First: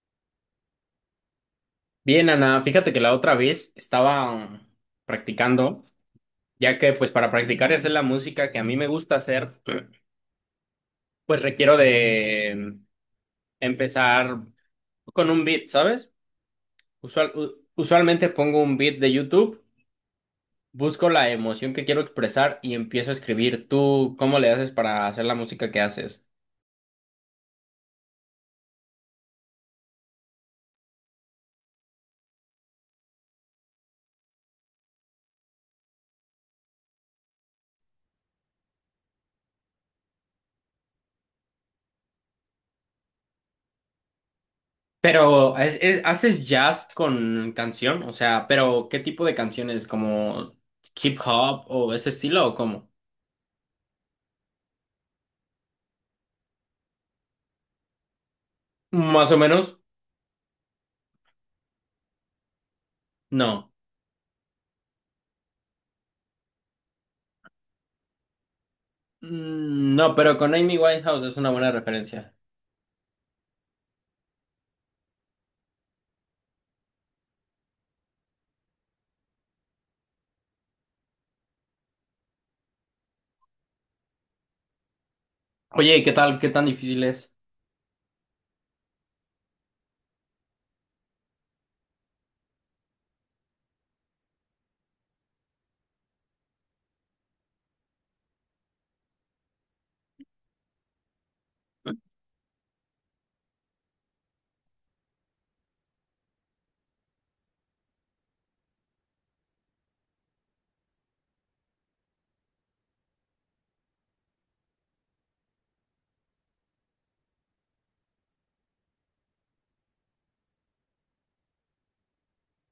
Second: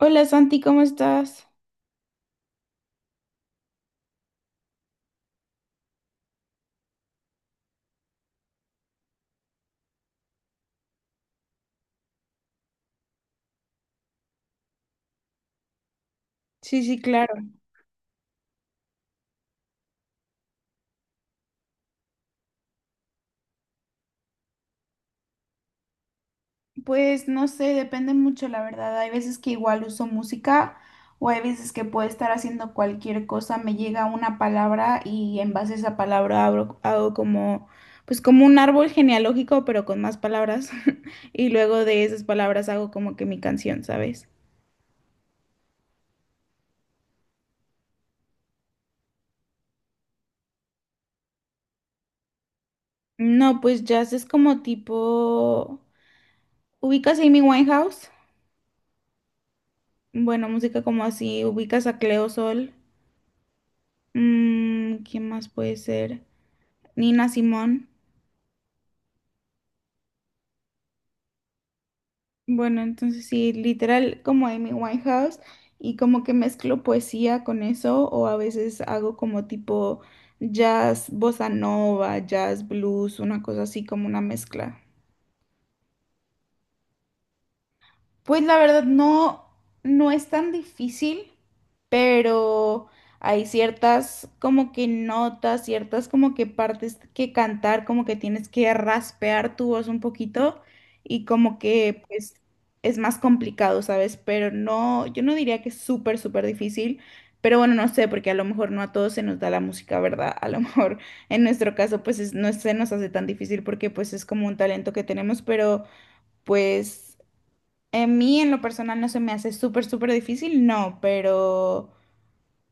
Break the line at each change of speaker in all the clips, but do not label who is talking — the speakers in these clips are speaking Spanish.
Hola Santi, ¿cómo estás?
Bien, Ana, fíjate que la otra vez estaba practicando, ya que pues para practicar y hacer la música que a mí me gusta hacer, pues requiero de mm, empezar con un beat, ¿sabes?
Sí, sí, claro.
Usualmente pongo un beat de YouTube, busco la emoción que quiero expresar y empiezo a escribir. ¿Tú cómo le haces para hacer la música que haces?
Pues no sé, depende mucho, la verdad. Hay veces que igual uso música o hay veces que puedo estar haciendo cualquier cosa, me llega una palabra y en base a esa palabra hago como, pues como un árbol genealógico, pero con más palabras. Y luego de esas palabras hago como que mi canción, ¿sabes?
Pero, ¿haces jazz con canción? O sea, pero ¿qué tipo de canciones? ¿Como hip hop o ese estilo o cómo?
No, pues jazz es como tipo, ¿ubicas a Amy Winehouse?
Más o menos.
Bueno, música como así, ¿ubicas a Cleo Sol?
No.
Mm, ¿quién más puede ser? Nina Simón.
Mm, no, pero con Amy Winehouse es una buena referencia.
Bueno, entonces sí, literal como Amy Winehouse y como que mezclo poesía con eso o a veces hago como tipo jazz, bossa nova, jazz, blues, una cosa así como una mezcla.
Oye, ¿qué tal? ¿Qué tan difícil es?
Pues la verdad no, no es tan difícil, pero hay ciertas como que notas, ciertas como que partes que cantar, como que tienes que raspear tu voz un poquito y como que pues es más complicado, ¿sabes? Pero no, yo no diría que es súper, súper difícil, pero bueno, no sé, porque a lo mejor no a todos se nos da la música, ¿verdad? A lo mejor en nuestro caso no se nos hace tan difícil porque pues es como un talento que tenemos, pero pues en mí en lo personal no se me hace súper, súper difícil, no, pero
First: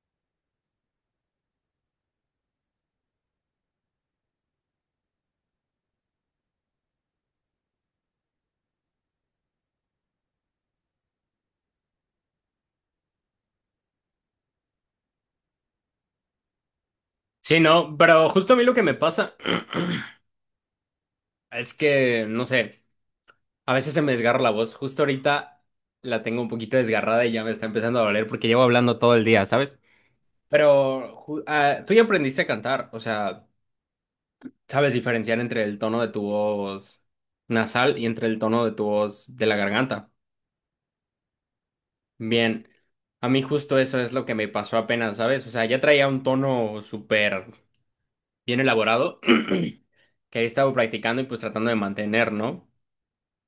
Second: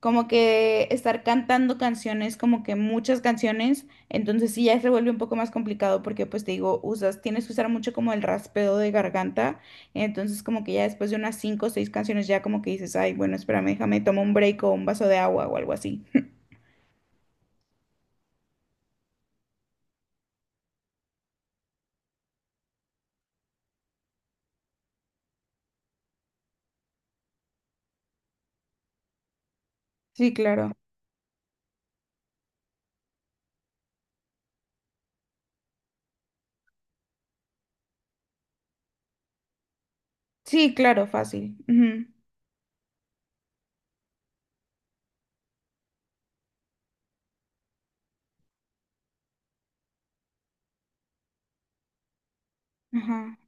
como que estar cantando canciones, como que muchas canciones, entonces sí ya se vuelve un poco más complicado porque pues te digo, usas, tienes que usar mucho como el raspeo de garganta, entonces como que ya después de unas cinco o seis canciones ya como que dices, ay, bueno, espérame, déjame, tomo un break o un vaso de agua o algo así.
Sí, no, pero justo a mí lo que me pasa es que, no sé, a veces se me desgarra la voz. Justo ahorita la tengo un poquito desgarrada y ya me está empezando a doler porque llevo hablando todo el día, ¿sabes?
Sí, claro.
Pero tú ya aprendiste a cantar, o sea, sabes diferenciar entre el tono de tu voz nasal y entre el tono de tu voz de la garganta.
Sí, claro, fácil. Ujú.
Bien, a mí justo eso es lo que me pasó apenas, ¿sabes? O sea, ya traía un tono súper bien elaborado que he estado practicando y pues tratando de mantener, ¿no?
Ajá.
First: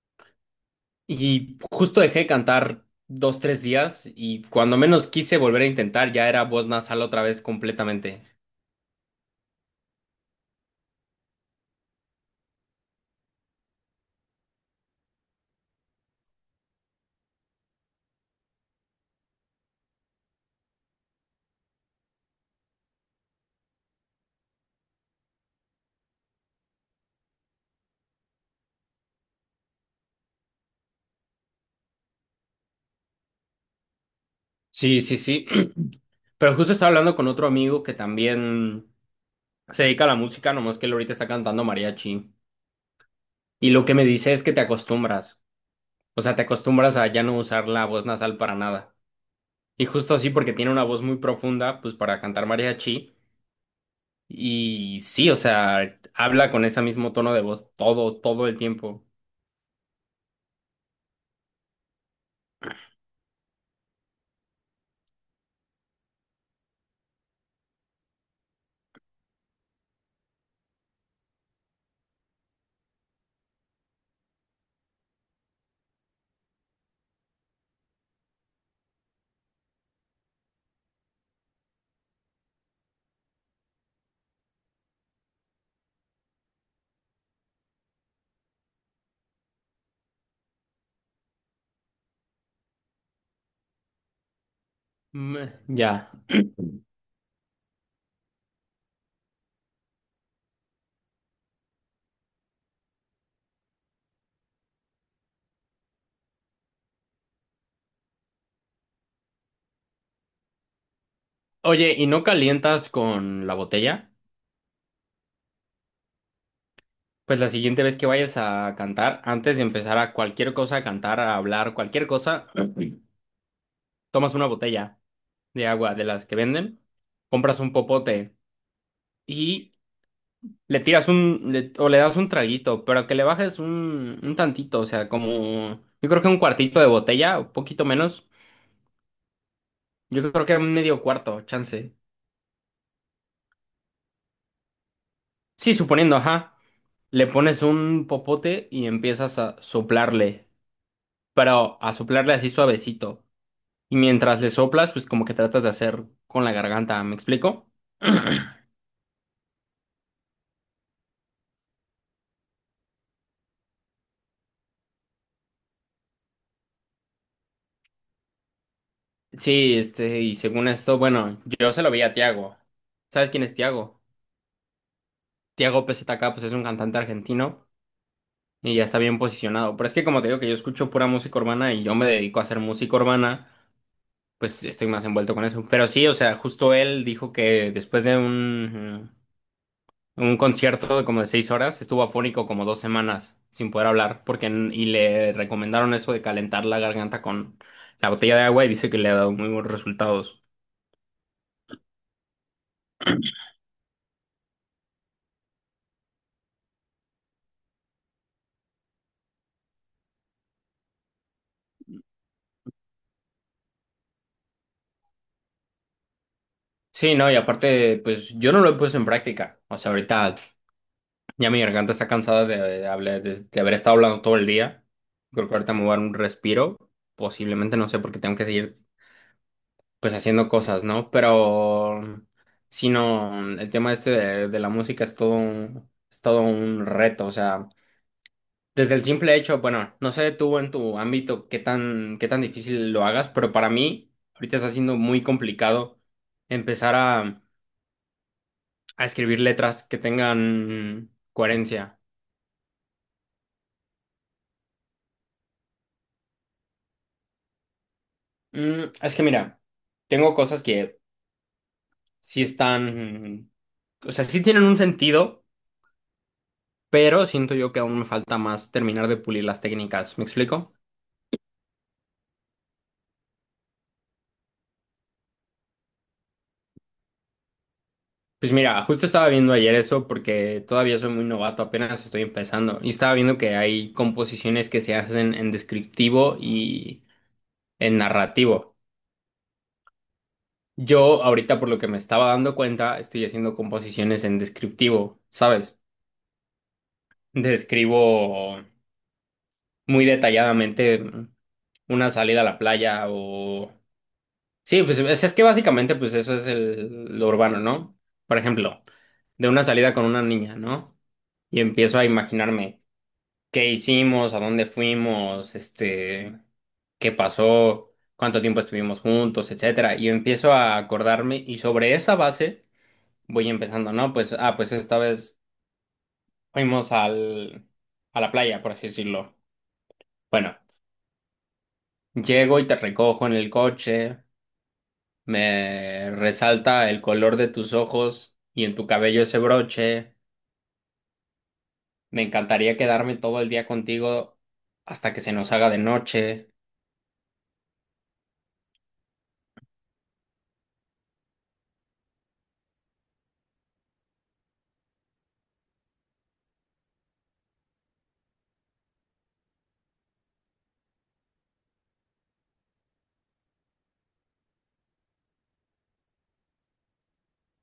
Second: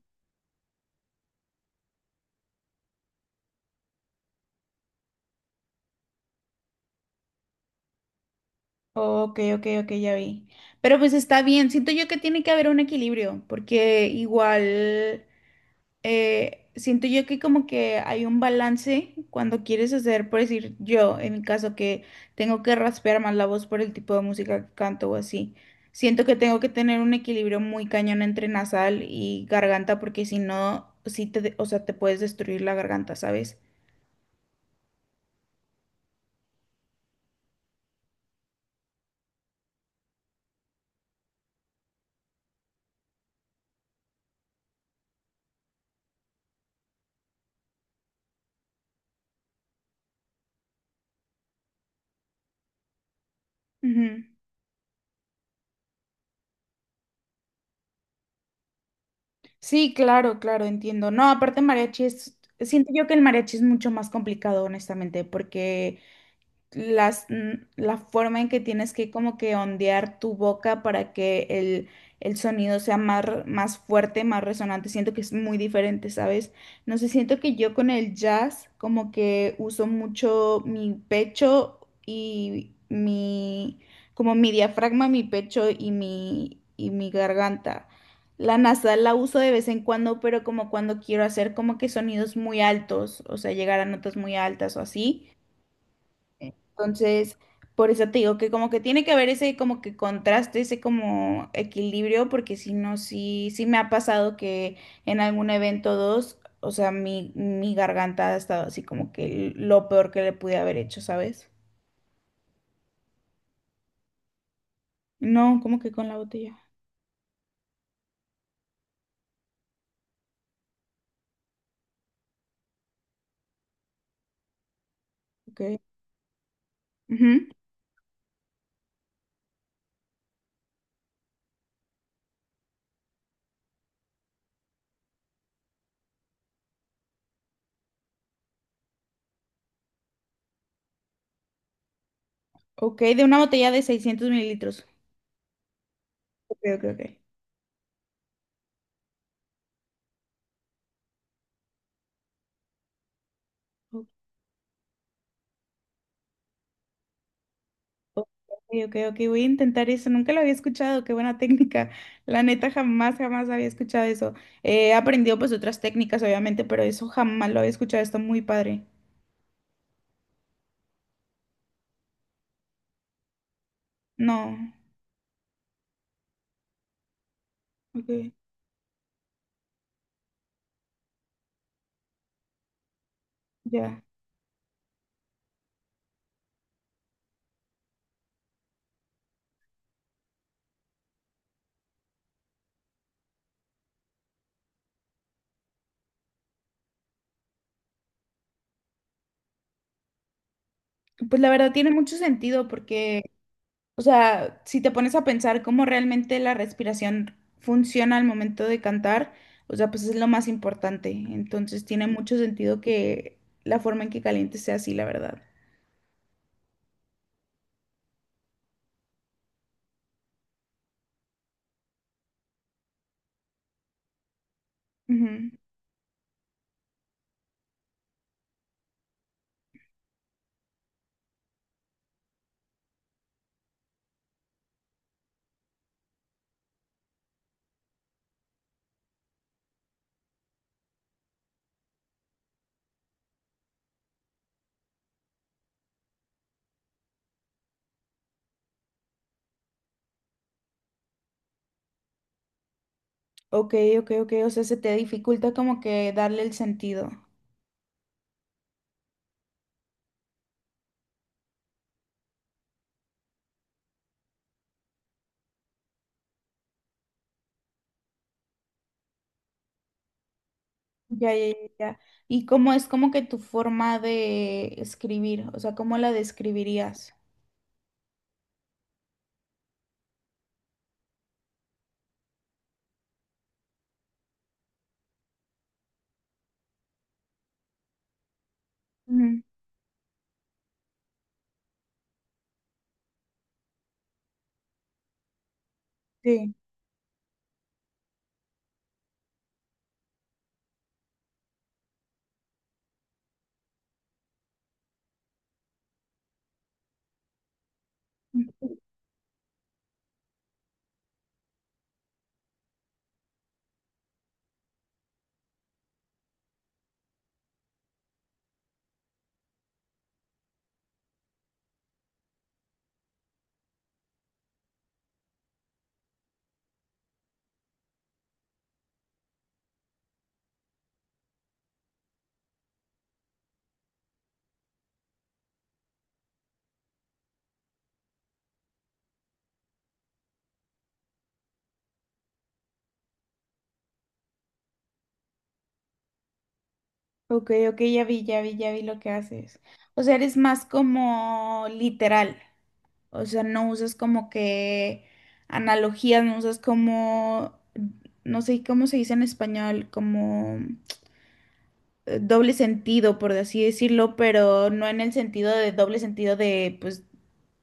Y justo dejé de cantar dos, tres días y cuando menos quise volver a intentar ya era voz nasal otra vez completamente.
Ok, ok, ok, ya vi. Pero pues está bien, siento yo que tiene que haber un equilibrio, porque igual siento yo que como que hay un balance cuando quieres hacer, por decir yo, en mi caso que tengo que raspear más la voz por el tipo de música que canto o así. Siento que tengo que tener un equilibrio muy cañón entre nasal y garganta, porque si no, sí te, o sea, te puedes destruir la garganta, ¿sabes?
Sí, sí, sí. Pero justo estaba hablando con otro amigo que también se dedica a la música, nomás que él ahorita está cantando mariachi. Y lo que me dice es que te acostumbras. O sea, te acostumbras a ya no usar la voz nasal para nada. Y justo así, porque tiene una voz muy profunda, pues para cantar mariachi.
Ujú.
Y sí, o sea, habla con ese mismo tono de voz todo, todo el tiempo.
Sí, claro, claro, entiendo. No, aparte mariachi es, siento yo que el mariachi es mucho más complicado, honestamente, porque las, la forma en que tienes que como que ondear tu boca para que el sonido sea más, más fuerte, más resonante. Siento que es muy diferente, ¿sabes? No sé, siento que yo con el jazz como que uso mucho mi pecho y mi, como mi diafragma, mi pecho y y mi garganta. La nasal la uso de vez en cuando, pero como cuando quiero hacer como que sonidos muy altos, o sea, llegar a notas muy altas o así.
Mm, ya.
Entonces, por eso te digo que como que tiene que haber ese como que contraste, ese como equilibrio, porque si no, sí, sí me ha pasado que en algún evento dos, o sea, mi garganta ha estado así como que lo peor que le pude haber hecho, ¿sabes?
Oye, ¿y no calientas con la botella?
No, como que con la botella.
Pues la siguiente vez que vayas a cantar, antes de empezar a cualquier cosa, a cantar, a hablar, cualquier cosa, tomas una botella de
Ok.
agua de las que venden,
Ujú.
compras un popote. Y le tiras un, le- o le das un traguito, pero que le bajes un tantito, o sea, como, yo creo que un cuartito de botella, un poquito menos, yo creo que un medio cuarto, chance.
Ok, de una botella de 600 ml.
Sí, suponiendo, ajá,
Ok, ok,
le pones un popote y empiezas a soplarle, pero a soplarle así suavecito. Y
ok.
mientras le soplas, pues como que tratas de hacer con la garganta, ¿me explico?
Ok, ok, ok, voy a intentar eso. Nunca lo había escuchado, qué buena técnica. La neta, jamás, jamás había escuchado eso. He aprendido pues otras técnicas, obviamente, pero eso jamás lo había escuchado. Está muy padre.
Sí, este, y según esto, bueno, yo se lo vi a Tiago. ¿Sabes quién es Tiago?
No,
Tiago PZK, pues es un cantante argentino
ok,
y ya está bien posicionado. Pero es que como te digo que yo escucho pura música urbana y yo me dedico a hacer música urbana,
ya.
pues estoy más envuelto con eso. Pero sí, o sea, justo él dijo que después de un concierto de como de 6 horas, estuvo afónico como 2 semanas sin poder hablar, y le recomendaron eso de calentar la garganta con la botella de agua y dice que le ha dado muy buenos resultados.
Pues la verdad tiene mucho sentido porque, o sea, si te pones a pensar cómo realmente la respiración funciona al momento de cantar, o sea, pues es lo más importante. Entonces tiene mucho sentido que la forma en que calientes sea así, la verdad.
Sí, no, y aparte, pues yo no lo he puesto en práctica. O sea, ahorita ya mi garganta está cansada de hablar, de haber estado hablando todo el día. Creo que ahorita me voy a dar un respiro. Posiblemente, no sé, porque tengo que seguir pues haciendo cosas, ¿no? Pero si no, el tema este de la música es todo un reto. O sea, desde el simple hecho, bueno, no sé tú en tu ámbito qué tan difícil lo hagas, pero para mí ahorita está siendo muy complicado empezar a escribir letras que tengan coherencia.
Ok, ok, ok. O sea, se te dificulta como que darle el sentido.
Mm, es que mira, tengo cosas que sí están, o sea, sí tienen un sentido, pero siento yo que aún me falta más terminar de pulir las técnicas. ¿Me explico?
Ya, ya, ya. ya. ¿Y cómo es como que tu forma de escribir? O sea, ¿cómo la describirías?
Pues mira, justo estaba viendo ayer eso porque todavía soy muy novato, apenas estoy empezando. Y estaba viendo que hay composiciones que se hacen en descriptivo y en narrativo.
Ujú.
Yo ahorita, por lo que me estaba dando cuenta, estoy haciendo composiciones en descriptivo, ¿sabes?
Sí.
Describo muy detalladamente una salida a la playa o... Sí, pues es que básicamente pues eso es el, lo urbano, ¿no? Por
Ujú.
ejemplo, de una salida con una niña, ¿no? Y empiezo a imaginarme qué hicimos, a dónde fuimos, este, qué pasó, cuánto tiempo estuvimos juntos, etcétera. Y empiezo a acordarme y sobre esa base voy empezando, ¿no? Pues, ah, pues esta vez fuimos al, a la playa, por así decirlo. Bueno. Llego y te recojo en el coche, me resalta el color de tus ojos y en tu cabello ese broche. Me encantaría quedarme todo el día contigo hasta que se nos haga de noche.
Ok, ok, ya vi, ya vi, ya vi lo que haces. O sea, eres más como literal. O sea, no usas como que analogías, no usas como, no sé cómo se dice en español, como... doble sentido, por así decirlo, pero no en el sentido de doble sentido de, pues,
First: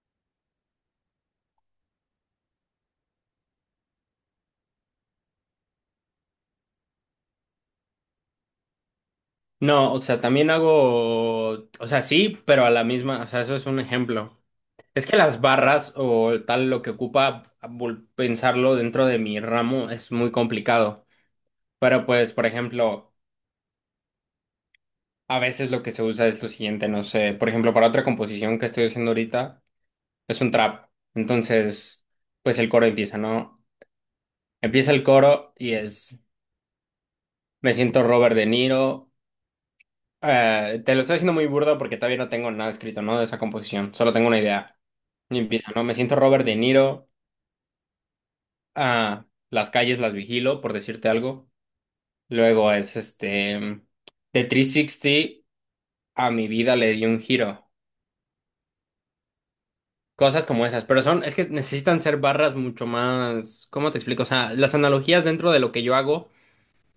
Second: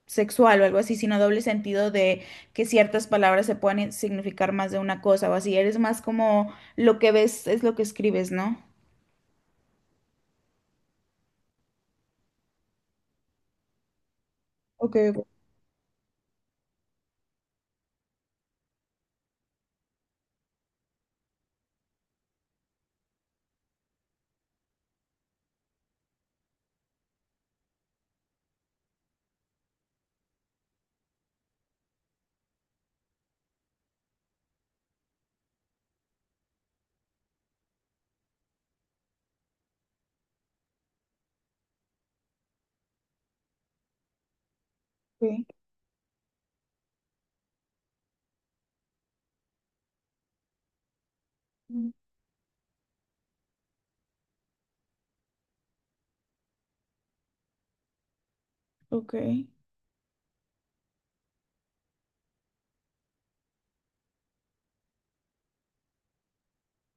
sexual o algo así, sino doble sentido de que ciertas palabras se pueden significar más de una cosa o así. Eres más como lo que ves es lo que escribes, ¿no?
No, o sea, también hago, o sea, sí, pero a la misma, o sea, eso es un ejemplo.
Ok,
Es que las barras o tal lo que ocupa pensarlo dentro de mi ramo es muy complicado. Pero pues, por ejemplo, a veces lo que se usa es lo siguiente, no sé, por ejemplo, para otra composición que estoy haciendo ahorita es un trap. Entonces, pues el coro empieza, ¿no? Empieza el coro y es, me siento Robert De Niro. Te lo estoy haciendo muy burdo porque todavía no tengo nada escrito, ¿no? De esa composición, solo tengo una idea. Y
ok.
empieza, ¿no? Me siento Robert De Niro. Ah, las calles las vigilo, por decirte algo.
Mm,
Luego es este, de 360 a mi vida le di un giro.
ok.
Cosas como esas, pero son, es que necesitan ser barras mucho más, ¿cómo te explico? O sea, las analogías dentro de lo que yo hago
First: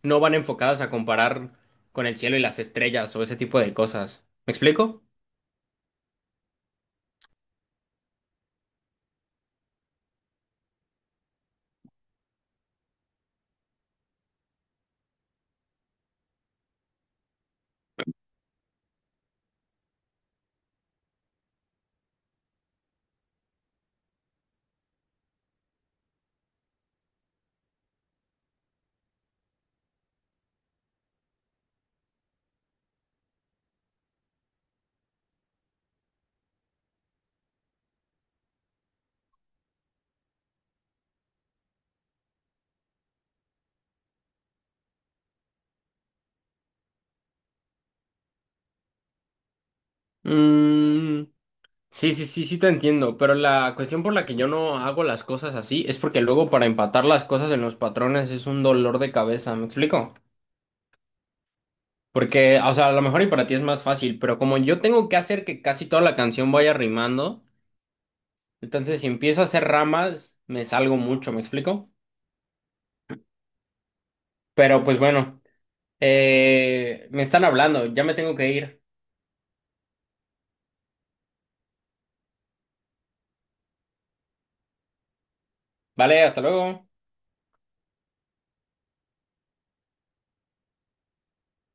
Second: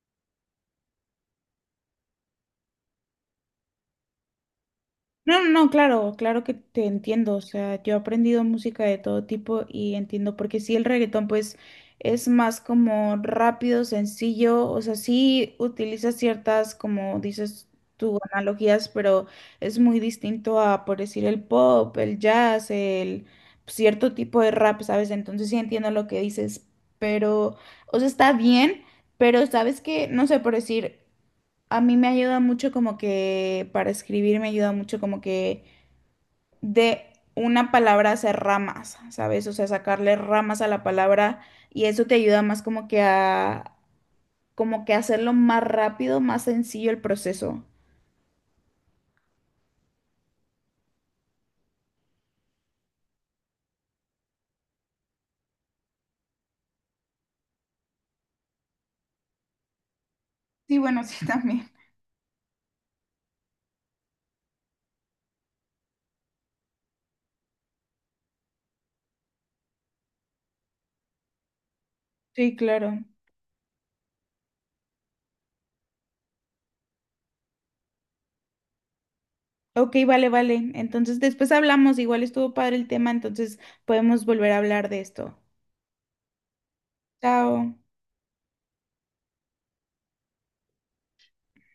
no van enfocadas a comparar con el cielo y las estrellas o ese tipo de cosas. ¿Me explico?
No, no, no, claro, claro que te entiendo. O sea, yo he aprendido música de todo tipo y entiendo porque sí, el reggaetón pues es más como rápido, sencillo, o sea, sí utiliza ciertas, como dices tú, analogías, pero es muy distinto a, por decir, el pop, el jazz, el cierto tipo de rap, ¿sabes? Entonces sí entiendo lo que dices, pero, o sea, está bien, pero sabes que, no sé, por decir... A mí me ayuda mucho como que para escribir me ayuda mucho como que de una palabra hacer ramas, ¿sabes? O sea, sacarle ramas a la palabra y eso te ayuda más como que a como que hacerlo más rápido, más sencillo el proceso.
Mm, sí, sí, sí, sí te entiendo, pero la cuestión por la que yo no hago las cosas así es porque luego para empatar las cosas en los patrones es un dolor de cabeza, ¿me explico?
Sí, bueno, sí, también.
Porque, o sea, a lo mejor y para ti es más fácil, pero como yo tengo que hacer que casi toda la canción vaya rimando, entonces si empiezo a hacer ramas, me salgo mucho, ¿me explico?
Sí, claro.
Pero pues bueno, me están hablando, ya me tengo que ir.
Ok, vale, vale. Entonces después hablamos, igual estuvo padre el tema, entonces podemos volver a hablar de esto.
Vale, hasta luego.
Chao.